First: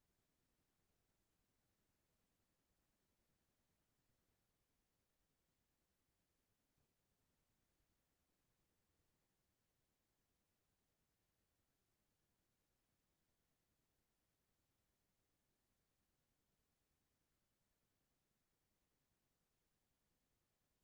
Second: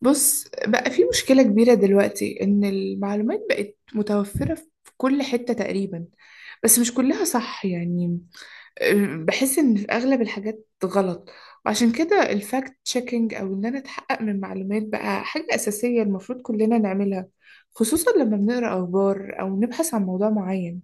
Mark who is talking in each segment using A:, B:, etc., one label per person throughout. A: بص بقى، في مشكلة كبيرة دلوقتي إن المعلومات بقت متوفرة في كل حتة تقريبا. بس مش كلها صح يعني. بحس إن في أغلب الحاجات غلط. وعشان كده، الفاكت تشيكينج أو إن أنا أتحقق من معلومات بقى حاجة أساسية المفروض كلنا نعملها، خصوصا لما بنقرأ أخبار أو نبحث عن موضوع معين.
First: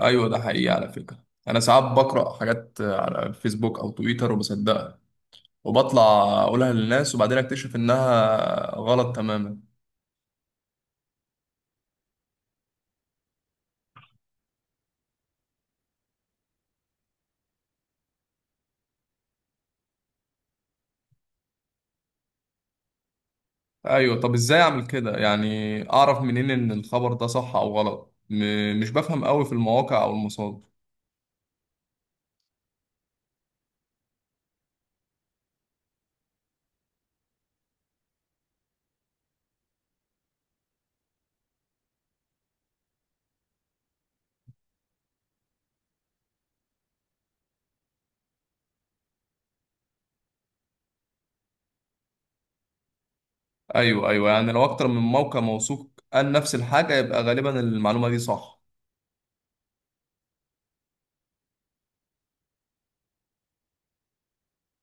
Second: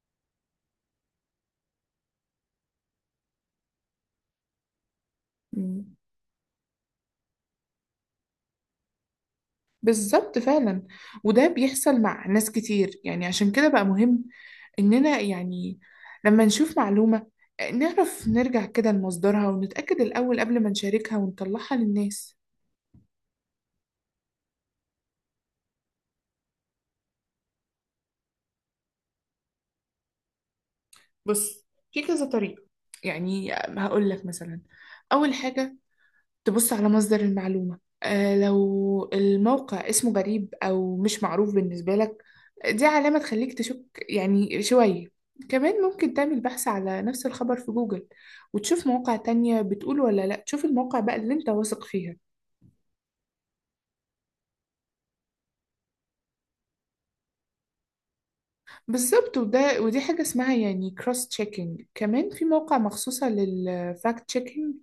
B: ايوه، ده حقيقي على فكره. انا ساعات بقرا حاجات على الفيسبوك او تويتر وبصدقها وبطلع اقولها للناس وبعدين اكتشف انها غلط تماما.
A: بالظبط فعلا. وده بيحصل مع ناس كتير يعني، عشان كده بقى مهم إننا يعني لما نشوف معلومة نعرف نرجع كده لمصدرها ونتأكد الأول قبل ما نشاركها ونطلعها للناس.
B: ايوه، طب ازاي اعمل كده؟ يعني اعرف منين ان الخبر ده صح او غلط؟ مش بفهم قوي في المواقع او المصادر.
A: بص، في كذا طريقة. يعني هقول لك مثلا، أول حاجة تبص على مصدر المعلومة. لو الموقع اسمه غريب أو مش معروف بالنسبة لك، دي علامة تخليك تشك يعني شوية. كمان ممكن تعمل بحث على نفس الخبر في جوجل، وتشوف مواقع تانية بتقول ولا لأ. تشوف المواقع بقى اللي انت واثق فيها.
B: ايوه، ايوه، يعني لو اكتر من موقع موثوق قال نفس الحاجه يبقى غالبا المعلومه دي صح.
A: بالظبط. ودي حاجة اسمها يعني كروس تشيكينج. كمان في مواقع مخصوصة للفاكت تشيكينج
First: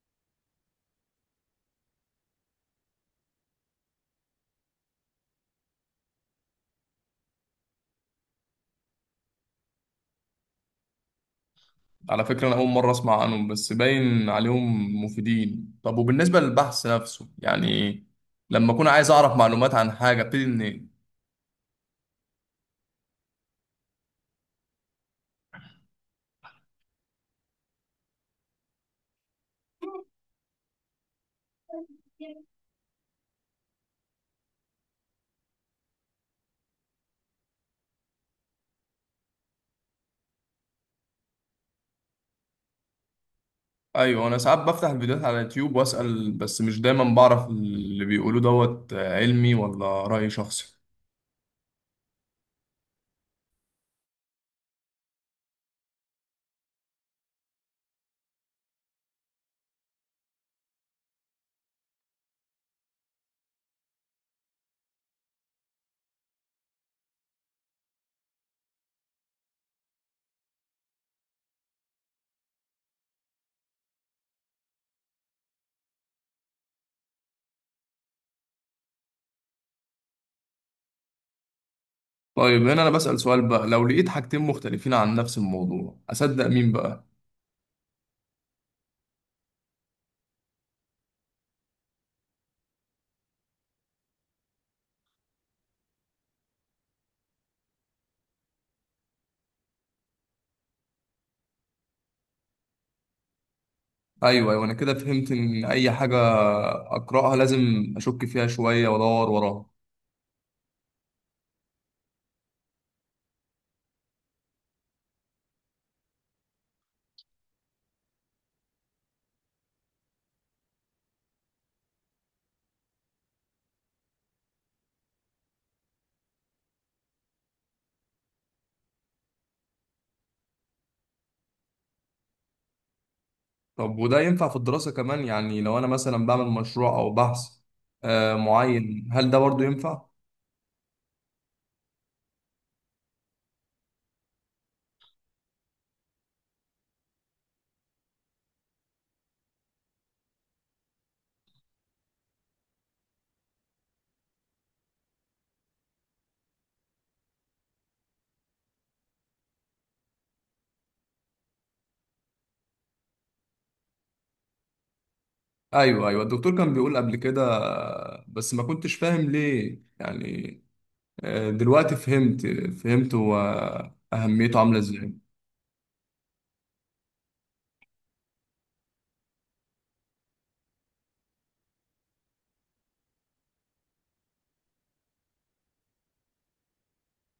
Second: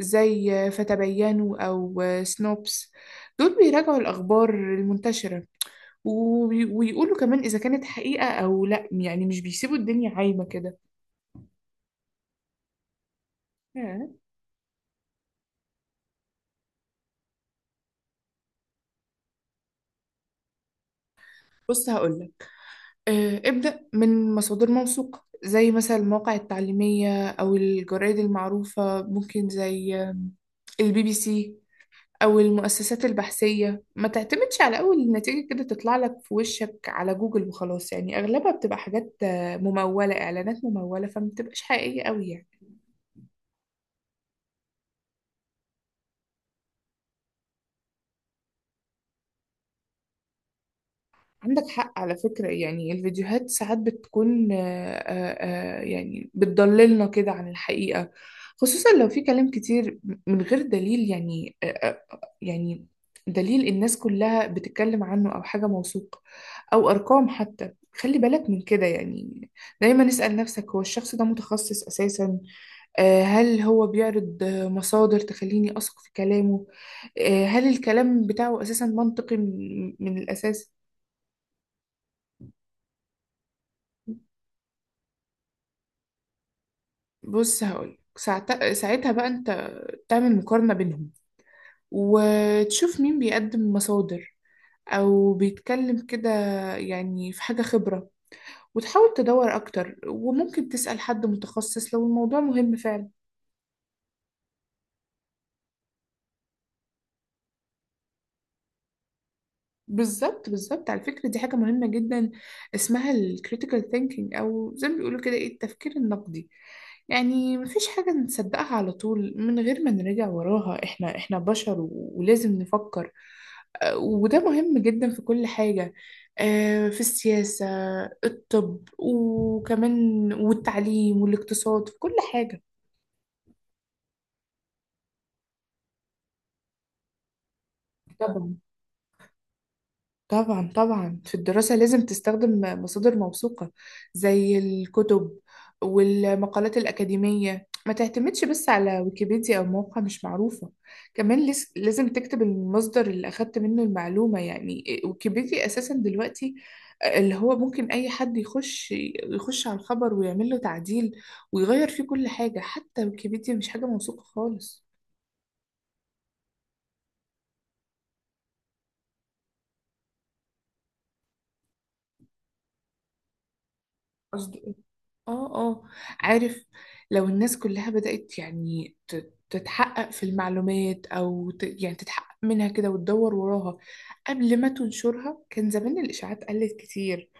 A: زي فتبينوا أو سنوبس. دول بيراجعوا الأخبار المنتشرة، ويقولوا كمان إذا كانت حقيقة أو لأ، يعني مش بيسيبوا الدنيا عايمة كده.
B: على فكرة، أنا أول مرة أسمع عنهم بس
A: ياه.
B: باين عليهم مفيدين. طب وبالنسبة للبحث نفسه، يعني لما أكون عايز أعرف معلومات عن حاجة أبتدي منين؟
A: بص هقولك، ابدأ من مصادر موثوقة زي مثلا المواقع التعليمية أو الجرائد المعروفة، ممكن زي الBBC أو المؤسسات البحثية. ما تعتمدش على أول نتيجة كده تطلع لك في وشك على جوجل وخلاص، يعني أغلبها بتبقى حاجات ممولة، إعلانات ممولة فما بتبقاش حقيقية أوي يعني.
B: أيوه، أنا ساعات بفتح الفيديوهات على اليوتيوب وأسأل بس مش دايما بعرف اللي بيقولوه دوت علمي ولا رأي شخصي.
A: عندك حق على فكرة. يعني الفيديوهات ساعات بتكون يعني بتضللنا كده عن الحقيقة، خصوصا لو في كلام كتير من غير دليل يعني. يعني دليل الناس كلها بتتكلم عنه أو حاجة موثوق أو أرقام حتى. خلي بالك من كده يعني. دايما اسأل نفسك، هو الشخص ده متخصص أساسا؟ هل هو بيعرض مصادر تخليني أثق في كلامه؟ هل الكلام بتاعه أساسا منطقي من الأساس؟
B: طيب، هنا أنا بسأل سؤال بقى، لو لقيت حاجتين مختلفين عن نفس الموضوع أصدق مين بقى؟
A: بص هقول ساعتها بقى انت تعمل مقارنة بينهم، وتشوف مين بيقدم مصادر او بيتكلم كده، يعني في حاجة خبرة. وتحاول تدور اكتر، وممكن تسأل حد متخصص لو الموضوع مهم فعلا.
B: أيوه، أيوه، أنا كده فهمت إن أي حاجة أقرأها لازم أشك فيها شوية وأدور وراها.
A: بالظبط بالظبط. على فكرة دي حاجة مهمة جدا، اسمها ال critical thinking أو زي ما بيقولوا كده، إيه؟ التفكير النقدي. يعني مفيش حاجة نصدقها على طول من غير ما نراجع وراها. إحنا بشر و- ولازم نفكر. وده مهم جدا في كل حاجة. في السياسة، الطب وكمان والتعليم والاقتصاد، في كل حاجة.
B: طب وده ينفع في الدراسة كمان؟ يعني لو أنا مثلا بعمل مشروع أو بحث
A: طبعا.
B: معين، هل ده برضو ينفع؟
A: طبعا طبعا، في الدراسة لازم تستخدم مصادر موثوقة، زي الكتب والمقالات الأكاديمية. ما تعتمدش بس على ويكيبيديا أو موقع مش معروفة. كمان لازم تكتب المصدر اللي أخدت منه المعلومة. يعني ويكيبيديا أساسا دلوقتي اللي هو ممكن أي حد يخش على الخبر ويعمل له تعديل، ويغير فيه كل حاجة. حتى ويكيبيديا مش حاجة موثوقة خالص.
B: أيوه، أيوه، الدكتور كان بيقول قبل كده بس ما كنتش فاهم ليه يعني. دلوقتي فهمت هو أهميته
A: قصدي،
B: عاملة إزاي.
A: اه اه، عارف. لو الناس كلها بدأت يعني تتحقق في المعلومات او يعني تتحقق منها كده وتدور وراها قبل ما تنشرها، كان زمان الإشاعات قلت كتير،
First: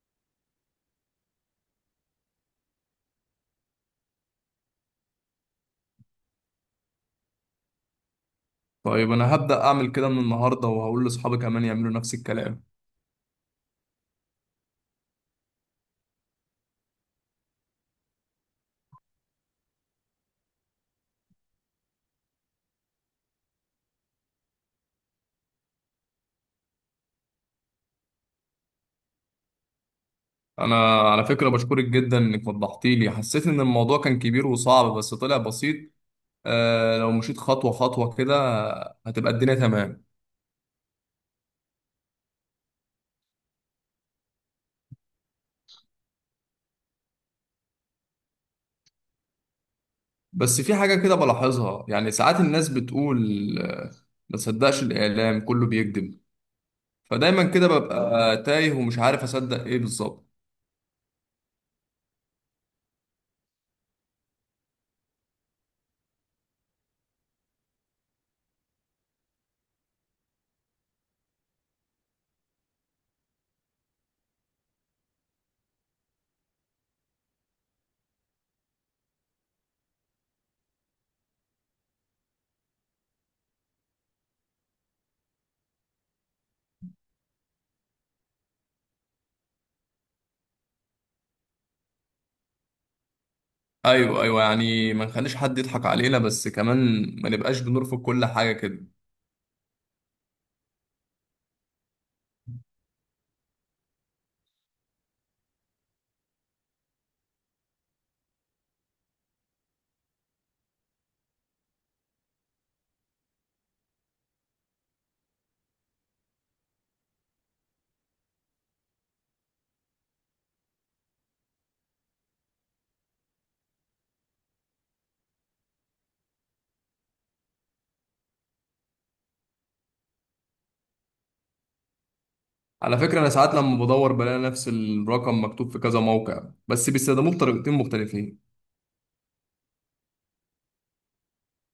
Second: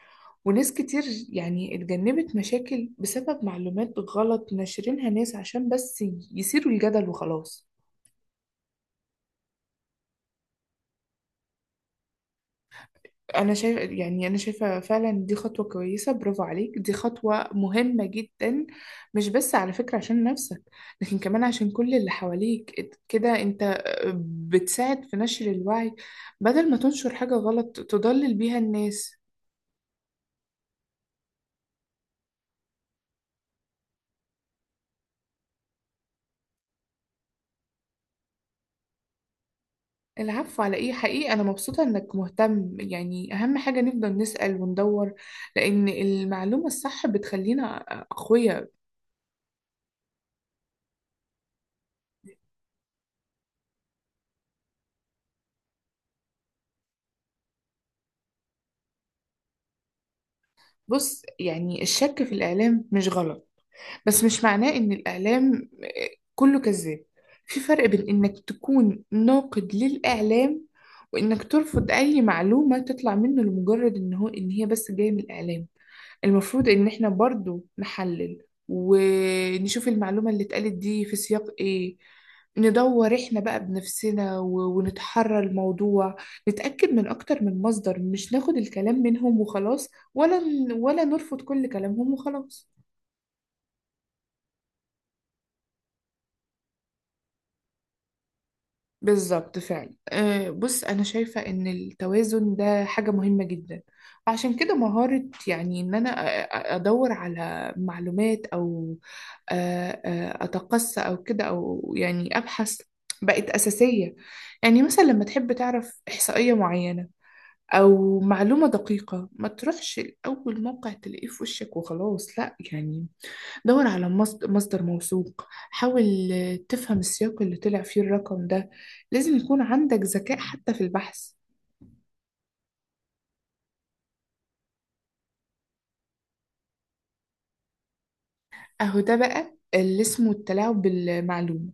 A: وناس كتير يعني اتجنبت مشاكل بسبب معلومات غلط ناشرينها ناس عشان بس يثيروا الجدل وخلاص.
B: طيب، أنا هبدأ أعمل كده من النهاردة وهقول لأصحابي كمان يعملوا نفس الكلام.
A: انا شايف يعني انا شايفه فعلا دي خطوه كويسه. برافو عليك، دي خطوه مهمه جدا. مش بس على فكره عشان نفسك، لكن كمان عشان كل اللي حواليك. كده انت بتساعد في نشر الوعي، بدل ما تنشر حاجه غلط تضلل بيها الناس.
B: أنا على فكرة بشكرك جدا إنك وضحتي لي. حسيت إن الموضوع كان كبير وصعب بس طلع بسيط. لو مشيت خطوة خطوة كده هتبقى الدنيا تمام.
A: العفو على ايه؟ حقيقي انا مبسوطه انك مهتم. يعني اهم حاجه نفضل نسأل وندور، لان المعلومه الصح بتخلينا اقوياء.
B: بس في حاجة كده بلاحظها، يعني ساعات الناس بتقول ما تصدقش الإعلام كله بيكذب. فدايما كده ببقى تايه ومش عارف أصدق إيه بالظبط.
A: بص يعني، الشك في الاعلام مش غلط. بس مش معناه إن الإعلام كله كذاب. في فرق بين إنك تكون ناقد للإعلام، وإنك ترفض أي معلومة تطلع منه لمجرد إن هي بس جاية من الإعلام. المفروض إن إحنا برضو نحلل، ونشوف المعلومة اللي اتقالت دي في سياق إيه. ندور إحنا بقى بنفسنا و- ونتحرى الموضوع. نتأكد من أكتر من مصدر، مش ناخد الكلام منهم وخلاص، ولا ولا نرفض كل كلامهم وخلاص.
B: أيوه، أيوه، يعني ما نخليش حد يضحك علينا بس كمان ما نبقاش بنرفض كل حاجة كده.
A: بالظبط فعلا. أه، بص، أنا شايفة إن التوازن ده حاجة مهمة جدا. عشان كده، مهارة يعني إن أنا أدور على معلومات أو أ- أ- أتقصى أو كده أو يعني أبحث بقت أساسية. يعني مثلا لما تحب تعرف إحصائية معينة أو معلومة دقيقة، ما تروحش لأول موقع تلاقيه في وشك وخلاص. لأ يعني، دور على مصدر موثوق. حاول تفهم السياق اللي طلع فيه الرقم ده. لازم يكون عندك ذكاء حتى في البحث.
B: على فكرة، أنا ساعات لما بدور بلاقي نفس الرقم مكتوب في كذا موقع بس بيستخدموه بطريقتين مختلفين.
A: اهو، ده بقى اللي اسمه التلاعب بالمعلومة.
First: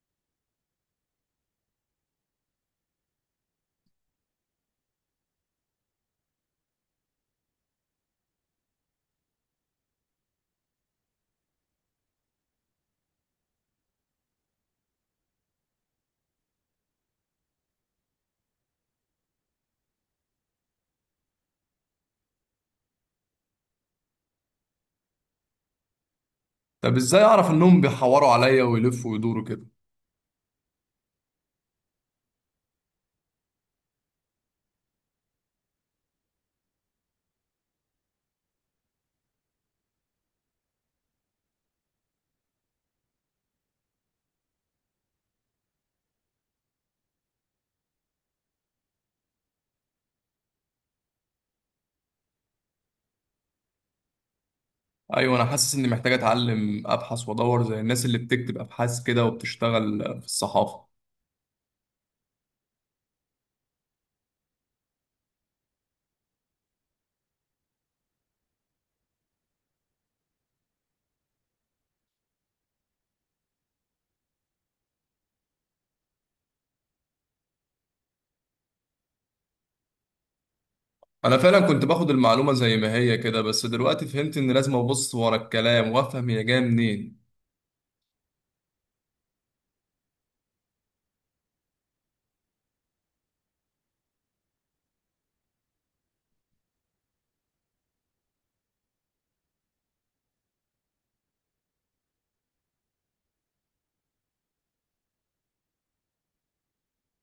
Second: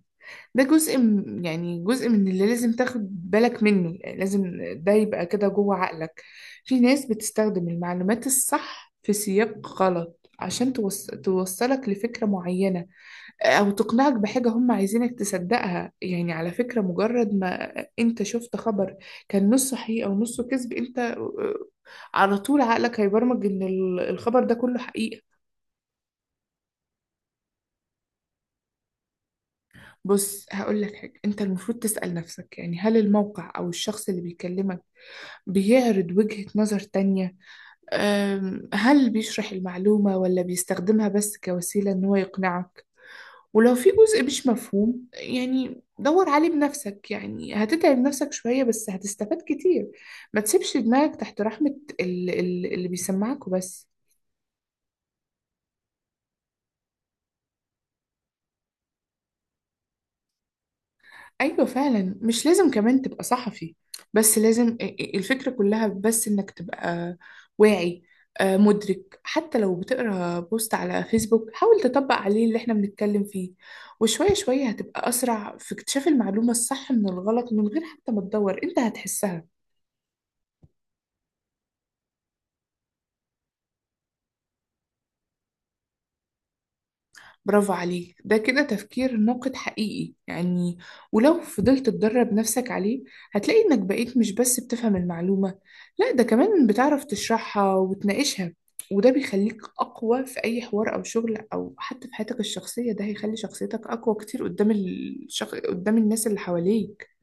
A: ده جزء يعني جزء من اللي لازم تاخد بالك منه. يعني لازم ده يبقى كده جوه عقلك. في ناس بتستخدم المعلومات الصح في سياق غلط عشان توصلك لفكرة معينة، او تقنعك بحاجة هم عايزينك تصدقها. يعني على فكرة، مجرد ما انت شفت خبر كان نص صحيح او نصه حقيقة ونصه كذب، انت على طول عقلك هيبرمج ان الخبر ده كله حقيقة.
B: طب إزاي أعرف إنهم بيحوروا عليا ويلفوا ويدوروا كده؟
A: بص هقول لك حاجة، انت المفروض تسأل نفسك يعني، هل الموقع او الشخص اللي بيكلمك بيعرض وجهة نظر تانية؟ هل بيشرح المعلومة ولا بيستخدمها بس كوسيلة ان هو يقنعك؟ ولو في جزء مش مفهوم، يعني دور عليه بنفسك. يعني هتتعب نفسك شوية، بس هتستفاد كتير. ما تسيبش دماغك تحت رحمة اللي بيسمعك وبس.
B: أيوه، أنا حاسس إني محتاج أتعلم أبحث وأدور زي الناس اللي بتكتب أبحاث كده وبتشتغل في الصحافة.
A: أيوة فعلا. مش لازم كمان تبقى صحفي، بس لازم الفكرة كلها بس إنك تبقى واعي، مدرك. حتى لو بتقرأ بوست على فيسبوك، حاول تطبق عليه اللي احنا بنتكلم فيه. وشوية شوية هتبقى أسرع في اكتشاف المعلومة الصح من الغلط. من غير حتى ما تدور، انت هتحسها.
B: انا فعلا كنت باخد المعلومه زي ما هي كده، بس دلوقتي فهمت ان لازم ابص ورا الكلام وافهم هي جايه منين.
A: برافو عليك، ده كده تفكير ناقد حقيقي يعني. ولو فضلت تدرب نفسك عليه، هتلاقي إنك بقيت مش بس بتفهم المعلومة، لا ده كمان بتعرف تشرحها وتناقشها. وده بيخليك أقوى في أي حوار أو شغل أو حتى في حياتك الشخصية. ده هيخلي شخصيتك أقوى كتير قدام قدام الناس اللي حواليك.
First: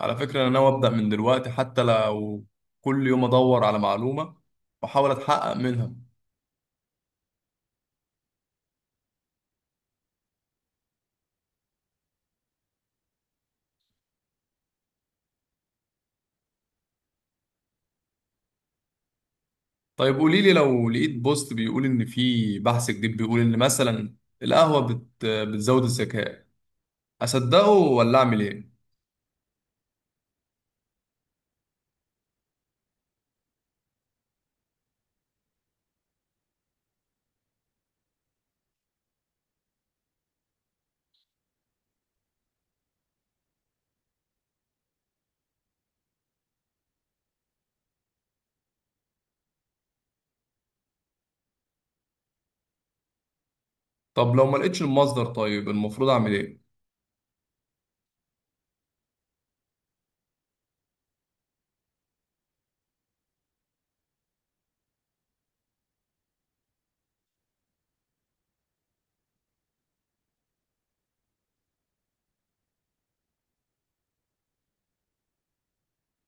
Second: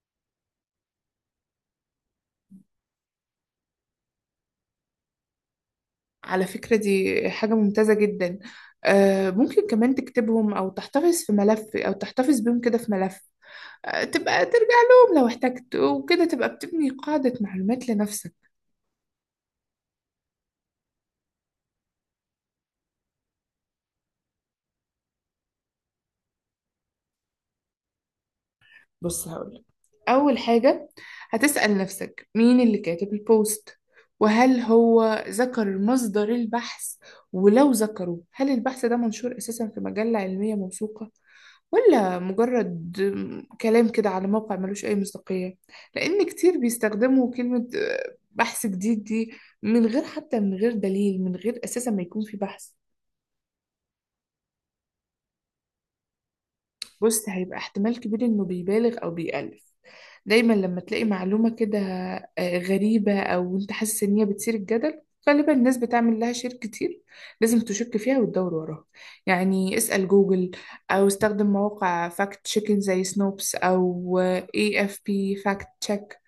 B: على فكره، انا ناوي ابدا من دلوقتي، حتى لو كل يوم ادور على معلومه واحاول اتحقق منها.
A: على فكرة دي حاجة ممتازة جدا. ممكن كمان تكتبهم أو تحتفظ في ملف أو تحتفظ بيهم كده في ملف. تبقى ترجع لهم لو احتجت، وكده تبقى بتبني قاعدة معلومات لنفسك.
B: طيب قولي لي، لو لقيت بوست بيقول ان في بحث جديد بيقول ان مثلا القهوه بتزود الذكاء، اصدقه ولا اعمل ايه؟
A: بص هقولك، أول حاجة هتسأل نفسك مين اللي كاتب البوست، وهل هو ذكر مصدر البحث؟ ولو ذكره، هل البحث ده منشور أساسا في مجلة علمية موثوقة، ولا مجرد كلام كده على موقع ملوش أي مصداقية؟ لأن كتير بيستخدموا كلمة بحث جديد دي من غير، حتى من غير دليل، من غير أساسا ما يكون في بحث.
B: طب لو ما لقيتش المصدر، طيب المفروض اعمل ايه؟
A: بص، هيبقى احتمال كبير انه بيبالغ او بيألف. دايما لما تلاقي معلومة كده غريبة، او انت حاسس ان هي بتثير الجدل، غالبا الناس بتعمل لها شير كتير، لازم تشك فيها وتدور وراها. يعني اسأل جوجل، او استخدم مواقع فاكت تشيكن زي سنوبس او AFP فاكت تشيك.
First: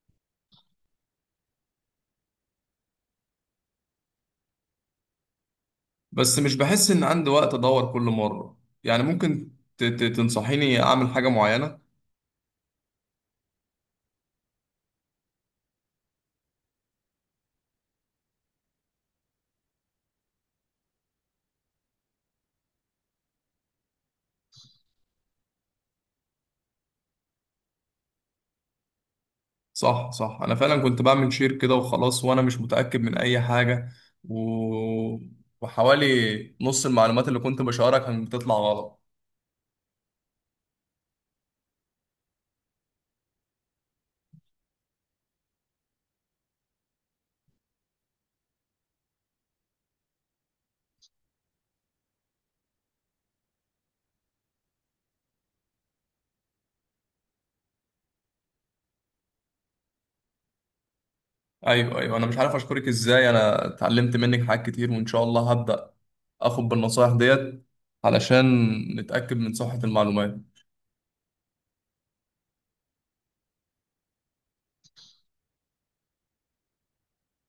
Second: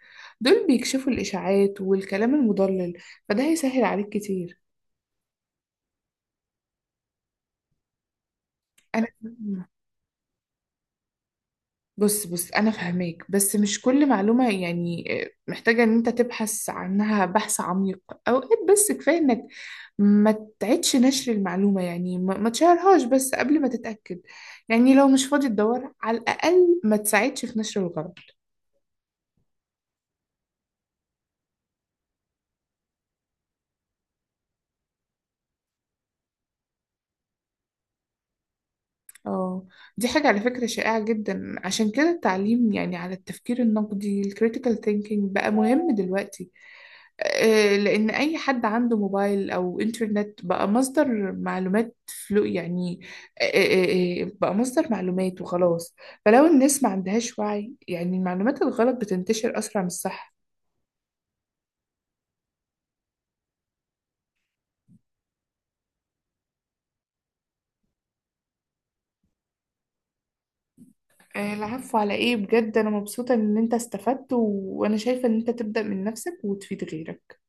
A: دول بيكشفوا الاشاعات والكلام المضلل، فده هيسهل عليك كتير.
B: بس مش بحس ان عندي وقت ادور كل مره. يعني
A: انا
B: ممكن تنصحيني اعمل حاجه معينه؟
A: بص بص، انا فاهماك. بس مش كل معلومه يعني محتاجه ان انت تبحث عنها بحث عميق. اوقات بس كفايه انك ما تعيدش نشر المعلومه، يعني ما تشهرهاش بس قبل ما تتاكد. يعني لو مش فاضي تدور، على الاقل ما تساعدش في نشر الغلط.
B: صح، صح، انا فعلا كنت بعمل شير كده وخلاص وانا مش متاكد من اي حاجه، و... وحوالي نص المعلومات اللي كنت بشاركها كانت بتطلع غلط.
A: اه، دي حاجه على فكره شائعه جدا. عشان كده التعليم يعني على التفكير النقدي، الكريتيكال ثينكينج، بقى مهم دلوقتي. لأن أي حد عنده موبايل أو إنترنت بقى مصدر معلومات. فلو يعني بقى مصدر معلومات وخلاص. فلو الناس ما عندهاش وعي يعني، المعلومات الغلط بتنتشر أسرع من الصح.
B: ايوه، ايوه، انا مش عارف اشكرك ازاي. انا اتعلمت منك حاجات كتير، وان شاء الله هبدا اخد بالنصايح ديت علشان نتاكد من صحه المعلومات.
A: العفو على إيه؟ بجد أنا مبسوطة إن أنت استفدت، و... وأنا شايفة إن أنت تبدأ من نفسك وتفيد غيرك.